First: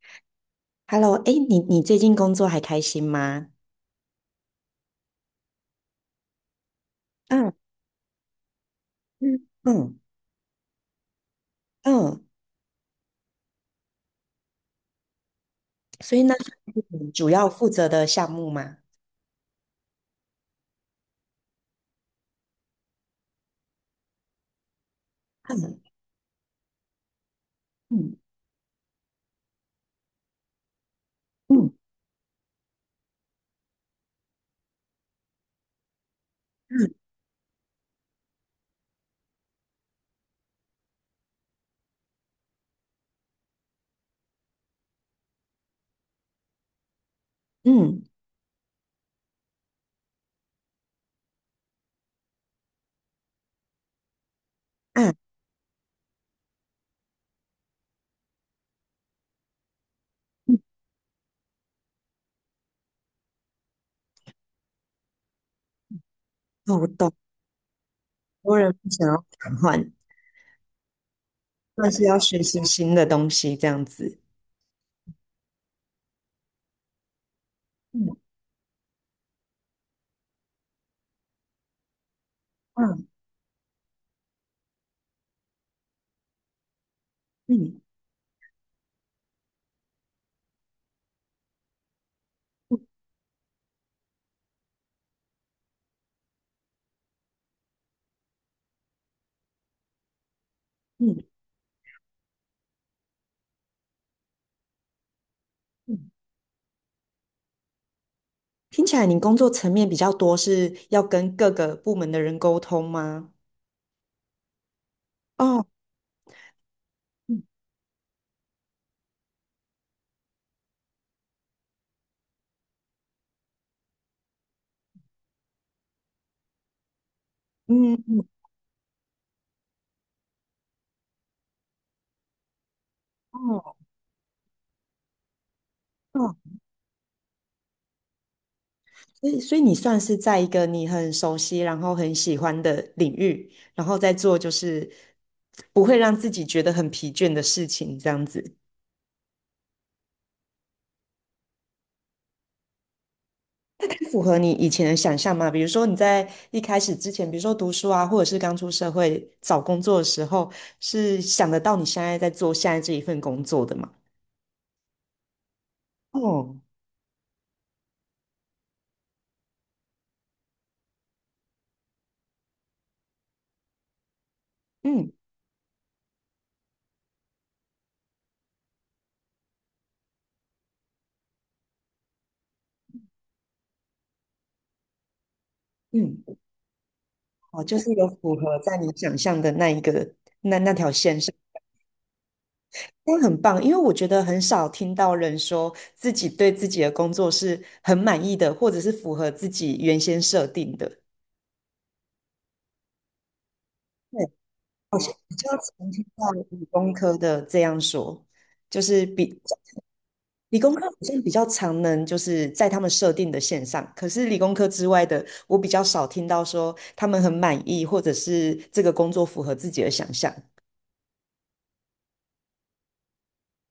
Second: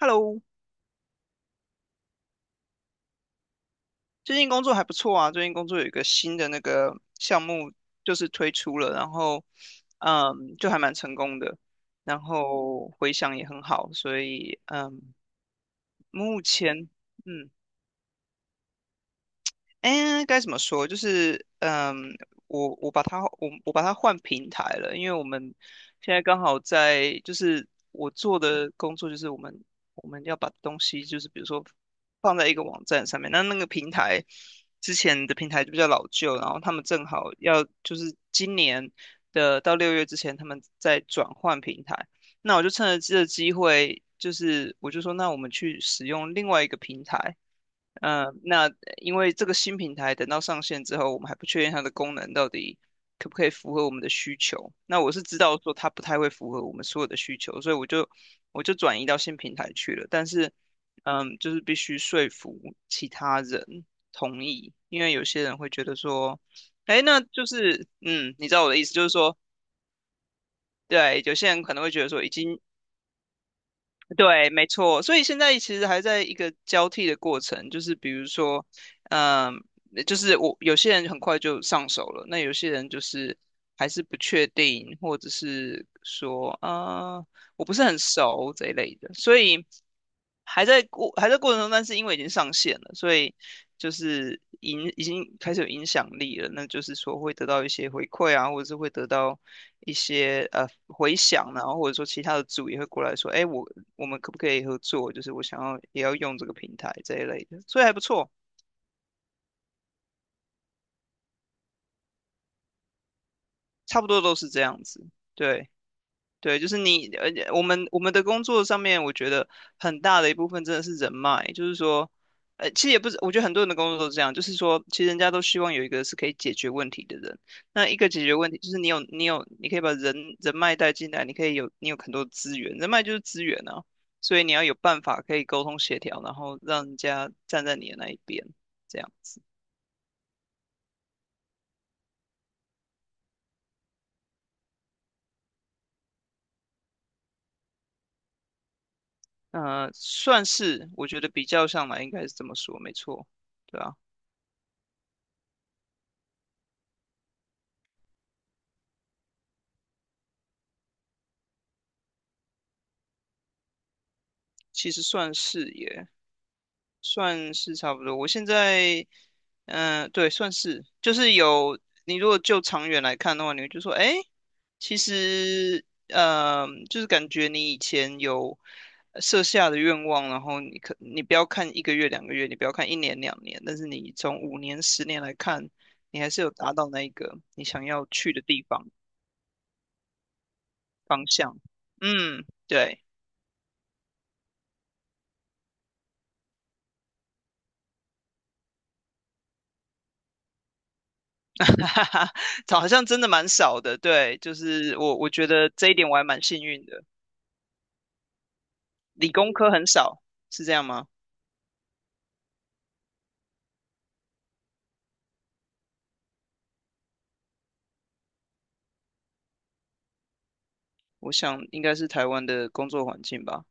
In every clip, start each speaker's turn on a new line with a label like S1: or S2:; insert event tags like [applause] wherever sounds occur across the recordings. S1: Hello，
S2: Hello，哎，你最近工作还开心吗？
S1: 最近工作还不错啊。最近工作有一个新的那个项
S2: 嗯
S1: 目，就是推出了，然后，
S2: 嗯嗯
S1: 就还蛮成功的，然
S2: 嗯，
S1: 后回响也很好，所以，
S2: 所以那
S1: 目
S2: 是
S1: 前，
S2: 你主要
S1: 嗯，
S2: 负责的项目吗？
S1: 哎，该怎么说？就是，我把它换平台了，因为我们
S2: 嗯
S1: 现在刚好在，就是我
S2: 嗯
S1: 做的工作就是我们要把东西，就是比如说
S2: 嗯
S1: 放在一个网站上面，那那个平台之前的平台就比较老旧，然后他们正好要就是今年的到六月之前，他们在转换平台，那我就趁着这个机会，就是我就说，那我们去使用另外一个平台。
S2: 嗯
S1: 那因为这个新平台等到上线之后，我们还不确定它的功能到底可不可以符合我们的需求。那
S2: 嗯
S1: 我
S2: 啊
S1: 是知道说它不太会符合我们所有的需求，所以我就转移到新平台去了。但是，
S2: 嗯，
S1: 就是必须说服其他人同意，因为有些人会觉得说，
S2: 哦，我
S1: 哎，
S2: 懂，很
S1: 那就是，你知
S2: 多
S1: 道我
S2: 人
S1: 的意
S2: 不
S1: 思，就
S2: 想
S1: 是
S2: 要
S1: 说，
S2: 转换，
S1: 对，有些人可能会
S2: 但
S1: 觉
S2: 是
S1: 得
S2: 要
S1: 说，已
S2: 学
S1: 经
S2: 习新的东西，这样子。
S1: 对，没错，所以现在其实还在一个交替的过程，就是比如
S2: 嗯
S1: 说，嗯，就是我有些人很快就上手了，那有些人就
S2: 嗯
S1: 是还是不确定，或者是说，我不
S2: 嗯
S1: 是很熟这一类的，所以还在过程中，但是因为已经上线
S2: 嗯
S1: 了，所以就是已经开始有影响力了，那就是说会得到一些回馈啊，或者是会得到一些回
S2: 嗯，
S1: 响啊，然后或者说其他的组也会过来说，哎，我们可不可以合作？就是我想要也
S2: 嗯
S1: 要用这个平台这一类的，所以还不错，
S2: 听起来你工作层面比较多，是要跟各个部门的人沟通吗？
S1: 差不多都是这样子。
S2: 哦，
S1: 对对，就是你，而
S2: 嗯
S1: 且我们的工作上面，我觉得很大的一部分真的是人脉，就是说，其实也不是，我觉得很多人的工作都是这样，就是说，其实人家都希望有一个是可以解决问题的人。那
S2: 嗯
S1: 一个解
S2: 嗯，
S1: 决问题，就是你有，你可以把人脉带进来，你有很多资源，人脉就是资源
S2: 哦。
S1: 啊，所以你要有办法可以沟通协调，然后让人家站在你的那一边，这样
S2: 所以，
S1: 子。
S2: 所以你算是在一个你很熟悉，然后很喜欢的领域，然后再做就是不会让自己觉得很疲倦的事情，这样子。
S1: 算是，我觉得比较上来应该是这么说，没错，对啊，
S2: 符合你以前的想象吗？比如说你在一开始之前，比如说读书啊，或者是刚出社会找工作的时候，是想得到你现在在做现在这一份工作的吗？
S1: 其实算是也
S2: 哦，
S1: 算是差不多。我现在，嗯、对，算是，就是有你如果就长远来看的话，你会就说，哎，其
S2: 嗯
S1: 实，就是感觉你以前有设下的愿望，然后你不要看1个月、2个月，你不要看一年、两年，但是你从5年、10年来看，你
S2: 嗯，
S1: 还是有达到那一个
S2: 哦，
S1: 你
S2: 就
S1: 想
S2: 是
S1: 要
S2: 有
S1: 去
S2: 符
S1: 的
S2: 合在你想象的那一个那条线
S1: 方
S2: 上。
S1: 向。嗯，对。
S2: 那很棒，因为我觉得很少听到人说自己对自己的工作是很满意的，或者是符合自己原先设定的。
S1: [laughs] 哈哈，好像真的蛮少的，
S2: 对，
S1: 对，就是
S2: 好像
S1: 我
S2: 比
S1: 觉
S2: 较
S1: 得这
S2: 常
S1: 一
S2: 听
S1: 点我还
S2: 到
S1: 蛮幸
S2: 理
S1: 运
S2: 工
S1: 的，
S2: 科的这样说，就是
S1: 理
S2: 比
S1: 工科很少，
S2: 理
S1: 是这
S2: 工科
S1: 样
S2: 好
S1: 吗？
S2: 像比较常能就是在他们设定的线上，可是理工科之外的，我比较少听到说他们很满意，或者是这个工作符合自己的想象。
S1: 我想应该是台湾的工作环境吧，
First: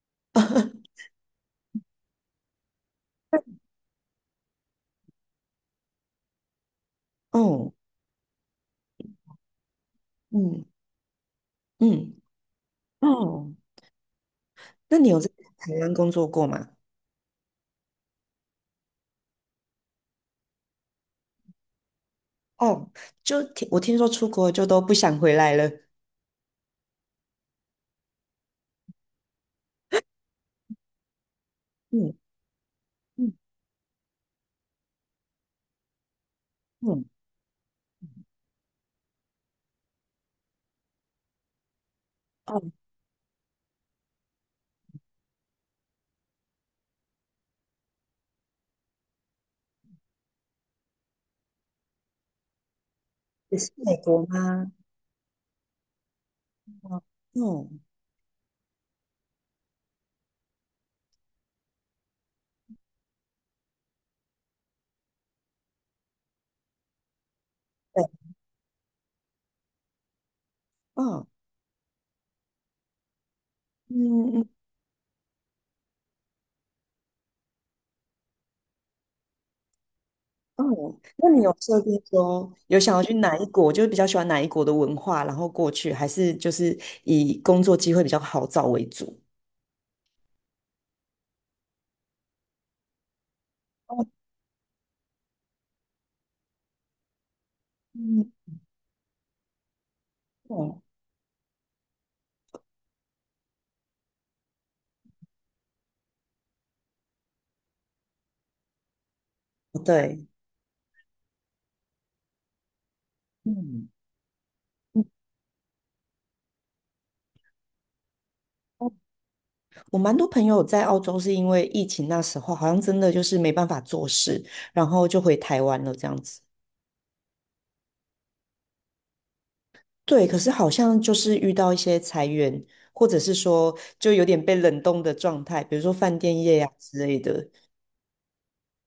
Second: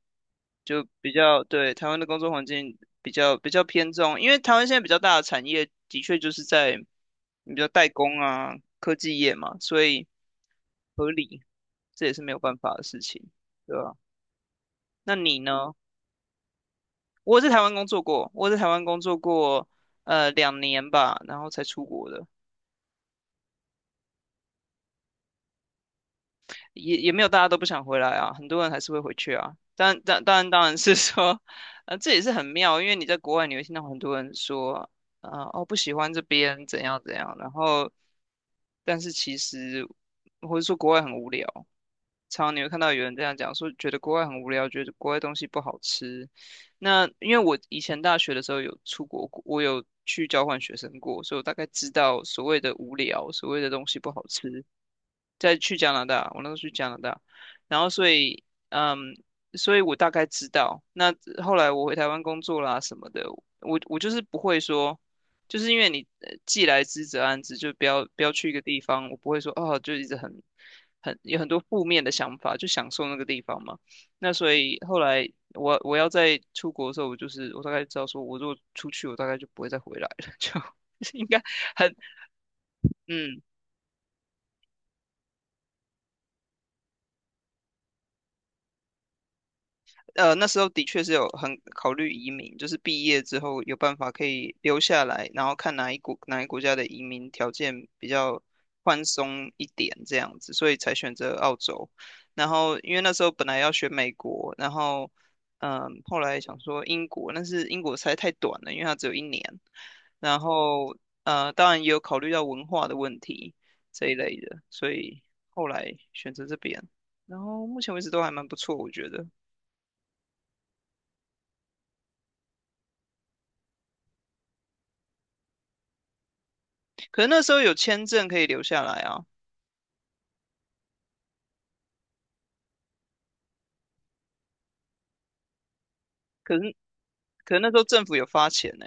S1: 就
S2: [laughs]
S1: 比较，对，台湾的工作环境比较偏重，因为台湾现在比较大的产业的确就是在你比较
S2: 哦，
S1: 代工啊、科技业嘛，所以
S2: 嗯
S1: 合理，这也
S2: 嗯
S1: 是没有办法的事
S2: 嗯，
S1: 情，
S2: 哦，
S1: 对吧？
S2: 那你
S1: 那
S2: 有在
S1: 你呢？
S2: 台湾工作过吗？
S1: 我在台湾工作过，两年吧，然后才出国的。
S2: 哦，就听我听说出国就都不想回来了。
S1: 也没有大家都不想回来啊，很多人还是会回去啊。当然是说，这
S2: 嗯
S1: 也是很妙，因为你在
S2: 嗯
S1: 国外你会听到很多人说，哦不喜欢这边怎样
S2: 嗯，
S1: 怎样，然后但是其实或者说国外很无聊，常你
S2: 哦，
S1: 会看到有人这样讲说，觉得国外很无聊，觉得国外东西不好吃。那因为我以前大学的时候有出国过我有去交换学生过，所以我大概知道所谓的无聊，所
S2: 也
S1: 谓的
S2: 是
S1: 东
S2: 美
S1: 西不
S2: 国
S1: 好吃。
S2: 吗？
S1: 再去加拿大，我那时候去加拿
S2: 哦，
S1: 大，
S2: 哦，
S1: 然后所以，嗯，所以我大概知道。那后来我回台湾工作啦什么的，我就是不会说。就是因为你既来之则安之，就
S2: 对，
S1: 不要去一个地方，我不会说哦，就一直很很
S2: 哦，
S1: 有很多负面的想法，就享受那个地方嘛。
S2: 嗯
S1: 那所以后来我要在出国的时候，我就是我大概知道说，我如果出去，我大概就不会再回来了，[laughs]
S2: 哦，
S1: 就应
S2: 那
S1: 该
S2: 你有设
S1: 很
S2: 定说有想要去哪
S1: 嗯。
S2: 一国，就是比较喜欢哪一国的文化，然后过去，还是就是以工作机会比较好找为主？
S1: 那时候的确是有很考虑移民，就是毕业之后有办
S2: 哦，
S1: 法可以留下来，然后看哪一国家的移民条件比
S2: 嗯
S1: 较宽松一点这样子，所以
S2: 哦，
S1: 才选择澳洲。然后因为那时候本来要选美国，然后后来想说英国，但是英国实在太短了，因为它只有一年。
S2: 对，
S1: 然后当然也有考虑到文化的问题
S2: 嗯。
S1: 这一类的，所
S2: 嗯
S1: 以后来选择这边。然后目前为止都还蛮不错，我
S2: 哦
S1: 觉得。
S2: 我蛮多朋友在澳洲是因为疫情那时候，好像真的就是没办法做事，然后就回台湾了这样子。
S1: 可是那时候有签证可以留下来啊，
S2: 对，可是好像就是遇到一些裁员，或者是说就有点被冷冻的状态，比如说饭店
S1: 可
S2: 业呀、
S1: 是
S2: 之类的。
S1: 可是那时候政府有发钱呢、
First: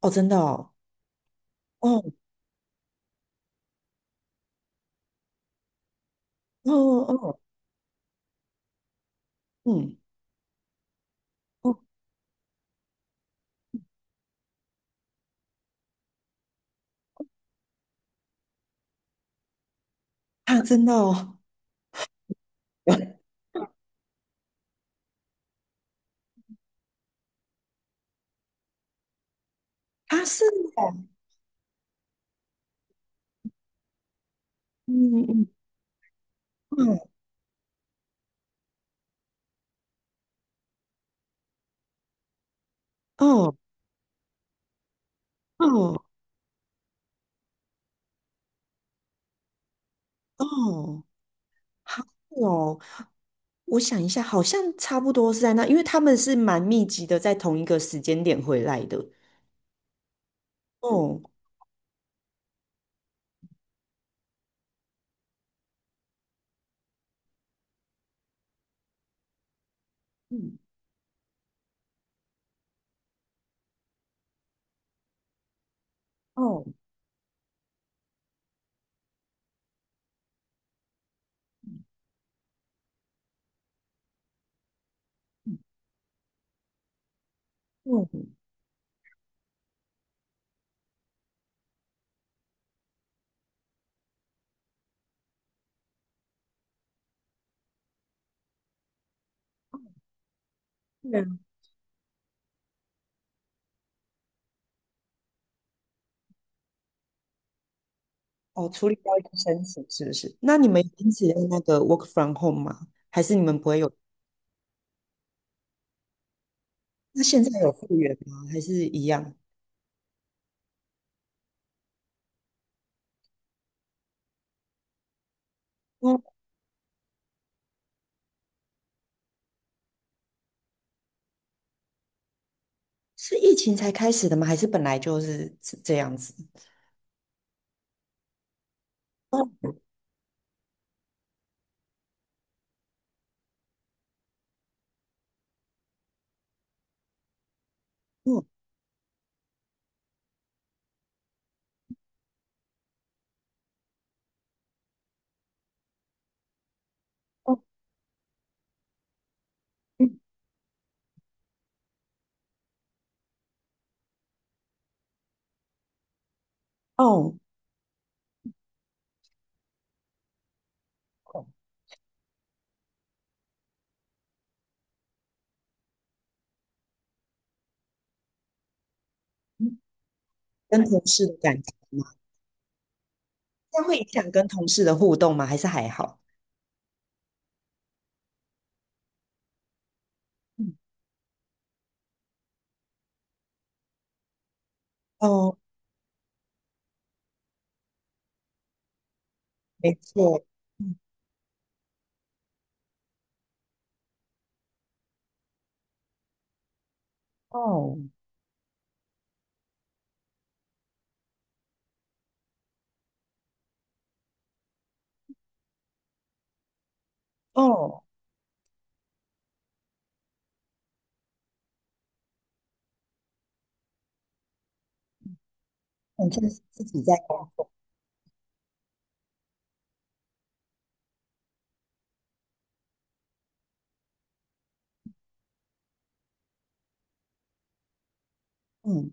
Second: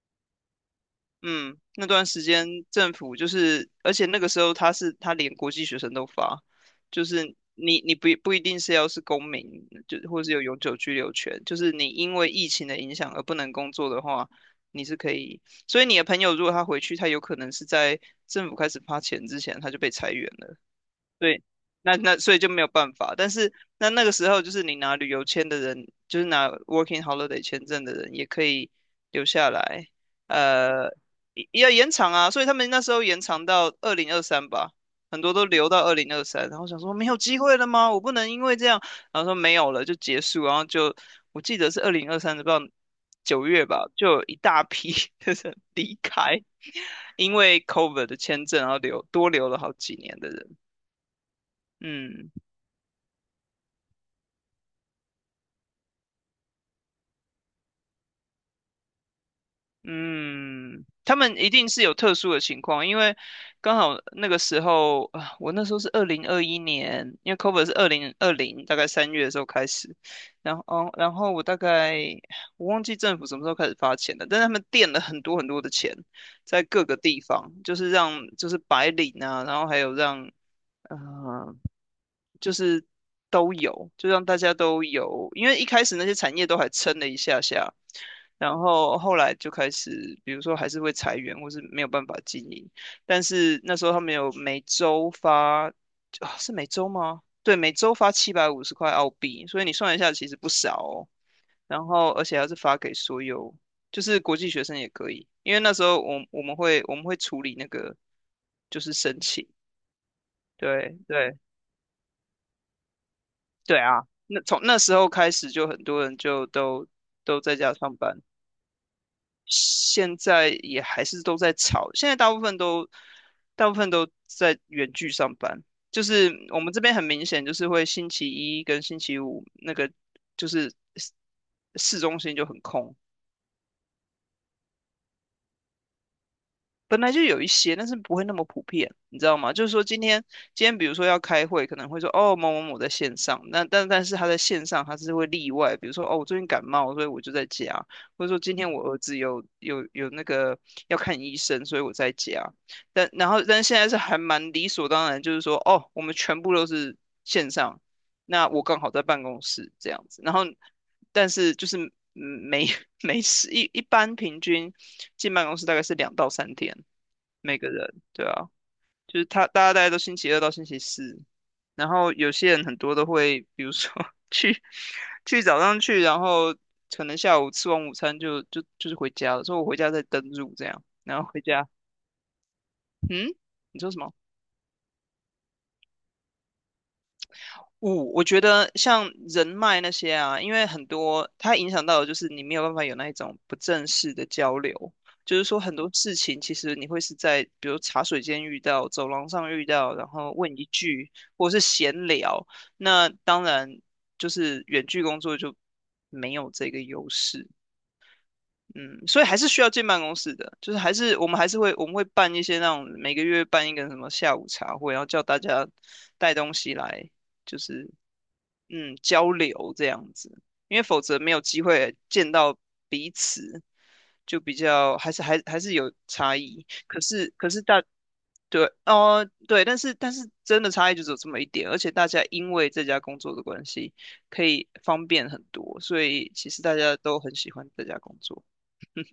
S2: 哦，真的哦，
S1: 嗯，那段
S2: 哦
S1: 时间政府就是，而且那个时候他连国际学生都发，
S2: 哦
S1: 就是
S2: 哦，
S1: 你不一定是要是公民，
S2: 嗯，
S1: 就或是有永久居留权，就是
S2: 哦，
S1: 你因为疫情的影响而不能工作的话，你是可以。所以你的朋友如果他回去，他有可能是在政府开始发钱之前他就被裁员了。
S2: 啊，真的哦，
S1: 对，那所以就没有办法。
S2: [laughs]
S1: 但是那个时候，就是你拿旅游签的人，就是拿 Working Holiday 签证的人，也可以留下来。
S2: 他是，
S1: 呃，也要延长啊，所以他们那时候延长到二零二三吧，很
S2: 嗯
S1: 多都
S2: 嗯
S1: 留到二零二三。然后想说
S2: 嗯，
S1: 没有机会了吗？我不能因为这样，然后说没有了就结束。然后就我记得是二零二三的，不知道九
S2: 哦
S1: 月吧，就有一大批 [laughs] 的人离
S2: 哦
S1: 开，因为 COVID 的签证，然后留多留了好几年的人。
S2: 哦，好
S1: 嗯
S2: 哦，我想一下，好像差不多是在那，因为他们是蛮密集的，在同一个时间点回来的。
S1: 嗯，他
S2: 哦，
S1: 们一定是有特殊的情况，因为刚好那个时候啊，我那时候是2021年，因为 COVER 是2020，大概3月的时候开始，然
S2: 嗯，
S1: 后然后我大概我忘记政府什么时候开始发钱了，但是他们垫了很多很多的钱在
S2: 哦，
S1: 各个地方，就是让就是白领啊，然后还有让。呃就是都有，就让大家都有，因为一开始那些产业都还撑了一下下，
S2: 哦嗯，
S1: 然后后来就开始，比如说还是会裁员，或是没有办法经营。但是那时候他们有每周发，啊是每周吗？对，每周发750块澳币，所以你算一下，其实不少哦。然后而且还是发给所有，就是国际学生也可以，因为那时候我们会处理那个
S2: 哦，
S1: 就
S2: 处
S1: 是
S2: 理掉
S1: 申
S2: 一个
S1: 请，
S2: 申请是不是？那你们
S1: 对
S2: 因此
S1: 对。
S2: 用那个 work from home 吗？还是你们不
S1: 对
S2: 会有？
S1: 啊，那从那时候开始，就很多人就都
S2: 那
S1: 都
S2: 现
S1: 在
S2: 在有
S1: 家
S2: 复
S1: 上
S2: 原
S1: 班，
S2: 吗？还是一样？
S1: 现在也还是都在吵。现在大部分都在远距上班，就
S2: 哦，
S1: 是我们这边很明显，就是会星期一跟星期五那个就是市中心就很空，
S2: 是疫情才开始的吗？还是本来就是这样子？
S1: 本来就有一些，但是不会那么普遍，你知道吗？就是
S2: 哦
S1: 说今天比如说要开会，可能会说哦某某某在线上，那但是他在线上他是会例外，比如说哦我最近感冒，所以我就在家，或者说
S2: 哦
S1: 今天我儿子有那个要看医生，所以我在家。但然后但是现在是还蛮理所当然，就是说哦我们全部都是线
S2: 哦
S1: 上，那我刚好在办公室这样
S2: 嗯
S1: 子，然后但是就是嗯没 [laughs] 没事一般平均。进办公室大概是2到3天，
S2: 哦，
S1: 每个人，对啊，就是他大家大概都星期二到星期四，
S2: 哦
S1: 然后有些人很多都会，比如说 [laughs] 去去早上去，然后可能下午吃完午餐就是回家了，所以我回
S2: 嗯
S1: 家再登入这样，
S2: 跟同
S1: 然
S2: 事
S1: 后
S2: 的
S1: 回
S2: 感
S1: 家，
S2: 情吗？
S1: 嗯，
S2: 这
S1: 你
S2: 样
S1: 说
S2: 会
S1: 什
S2: 影
S1: 么？
S2: 响跟同事的互动吗？还是还好？
S1: 我觉得像人脉那些啊，因为
S2: 嗯
S1: 很多它影响到的就是你没有办法有那一种不正式的交流，就是
S2: 哦，
S1: 说很多事情其实你会是在比如茶水间遇到、走廊上遇到，
S2: 没
S1: 然后
S2: 错。
S1: 问一
S2: 嗯
S1: 句或是闲聊，那当然就是远距工作就没有这个优势。
S2: 哦
S1: 嗯，所以还是需要进办公室的，就是还是我们还是会我们会办一些那种每个月办一个什么下午茶会，然后叫大家带东西来，就是
S2: 哦，
S1: 交流这样子，因为否则没有机会见到彼此，就比较还是有
S2: 好像
S1: 差
S2: 是
S1: 异。
S2: 自
S1: 可
S2: 己在
S1: 是
S2: 工
S1: 可是
S2: 作。
S1: 大对哦对，但是真的差异就只有这么一点，而且大家因为这家工作的关系，可以方便很多，所以其实大家都很喜欢这家工作。
S2: 嗯，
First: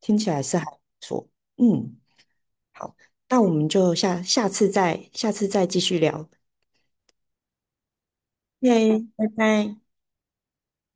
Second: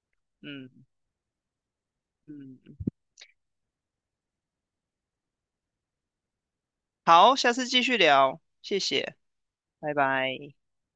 S2: 听起来是还
S1: 嗯
S2: 不错。嗯。
S1: 嗯，
S2: 好，那我们就下次再继续聊。
S1: 好，下次继续聊，谢
S2: 耶，
S1: 谢，
S2: 拜拜。
S1: 拜拜。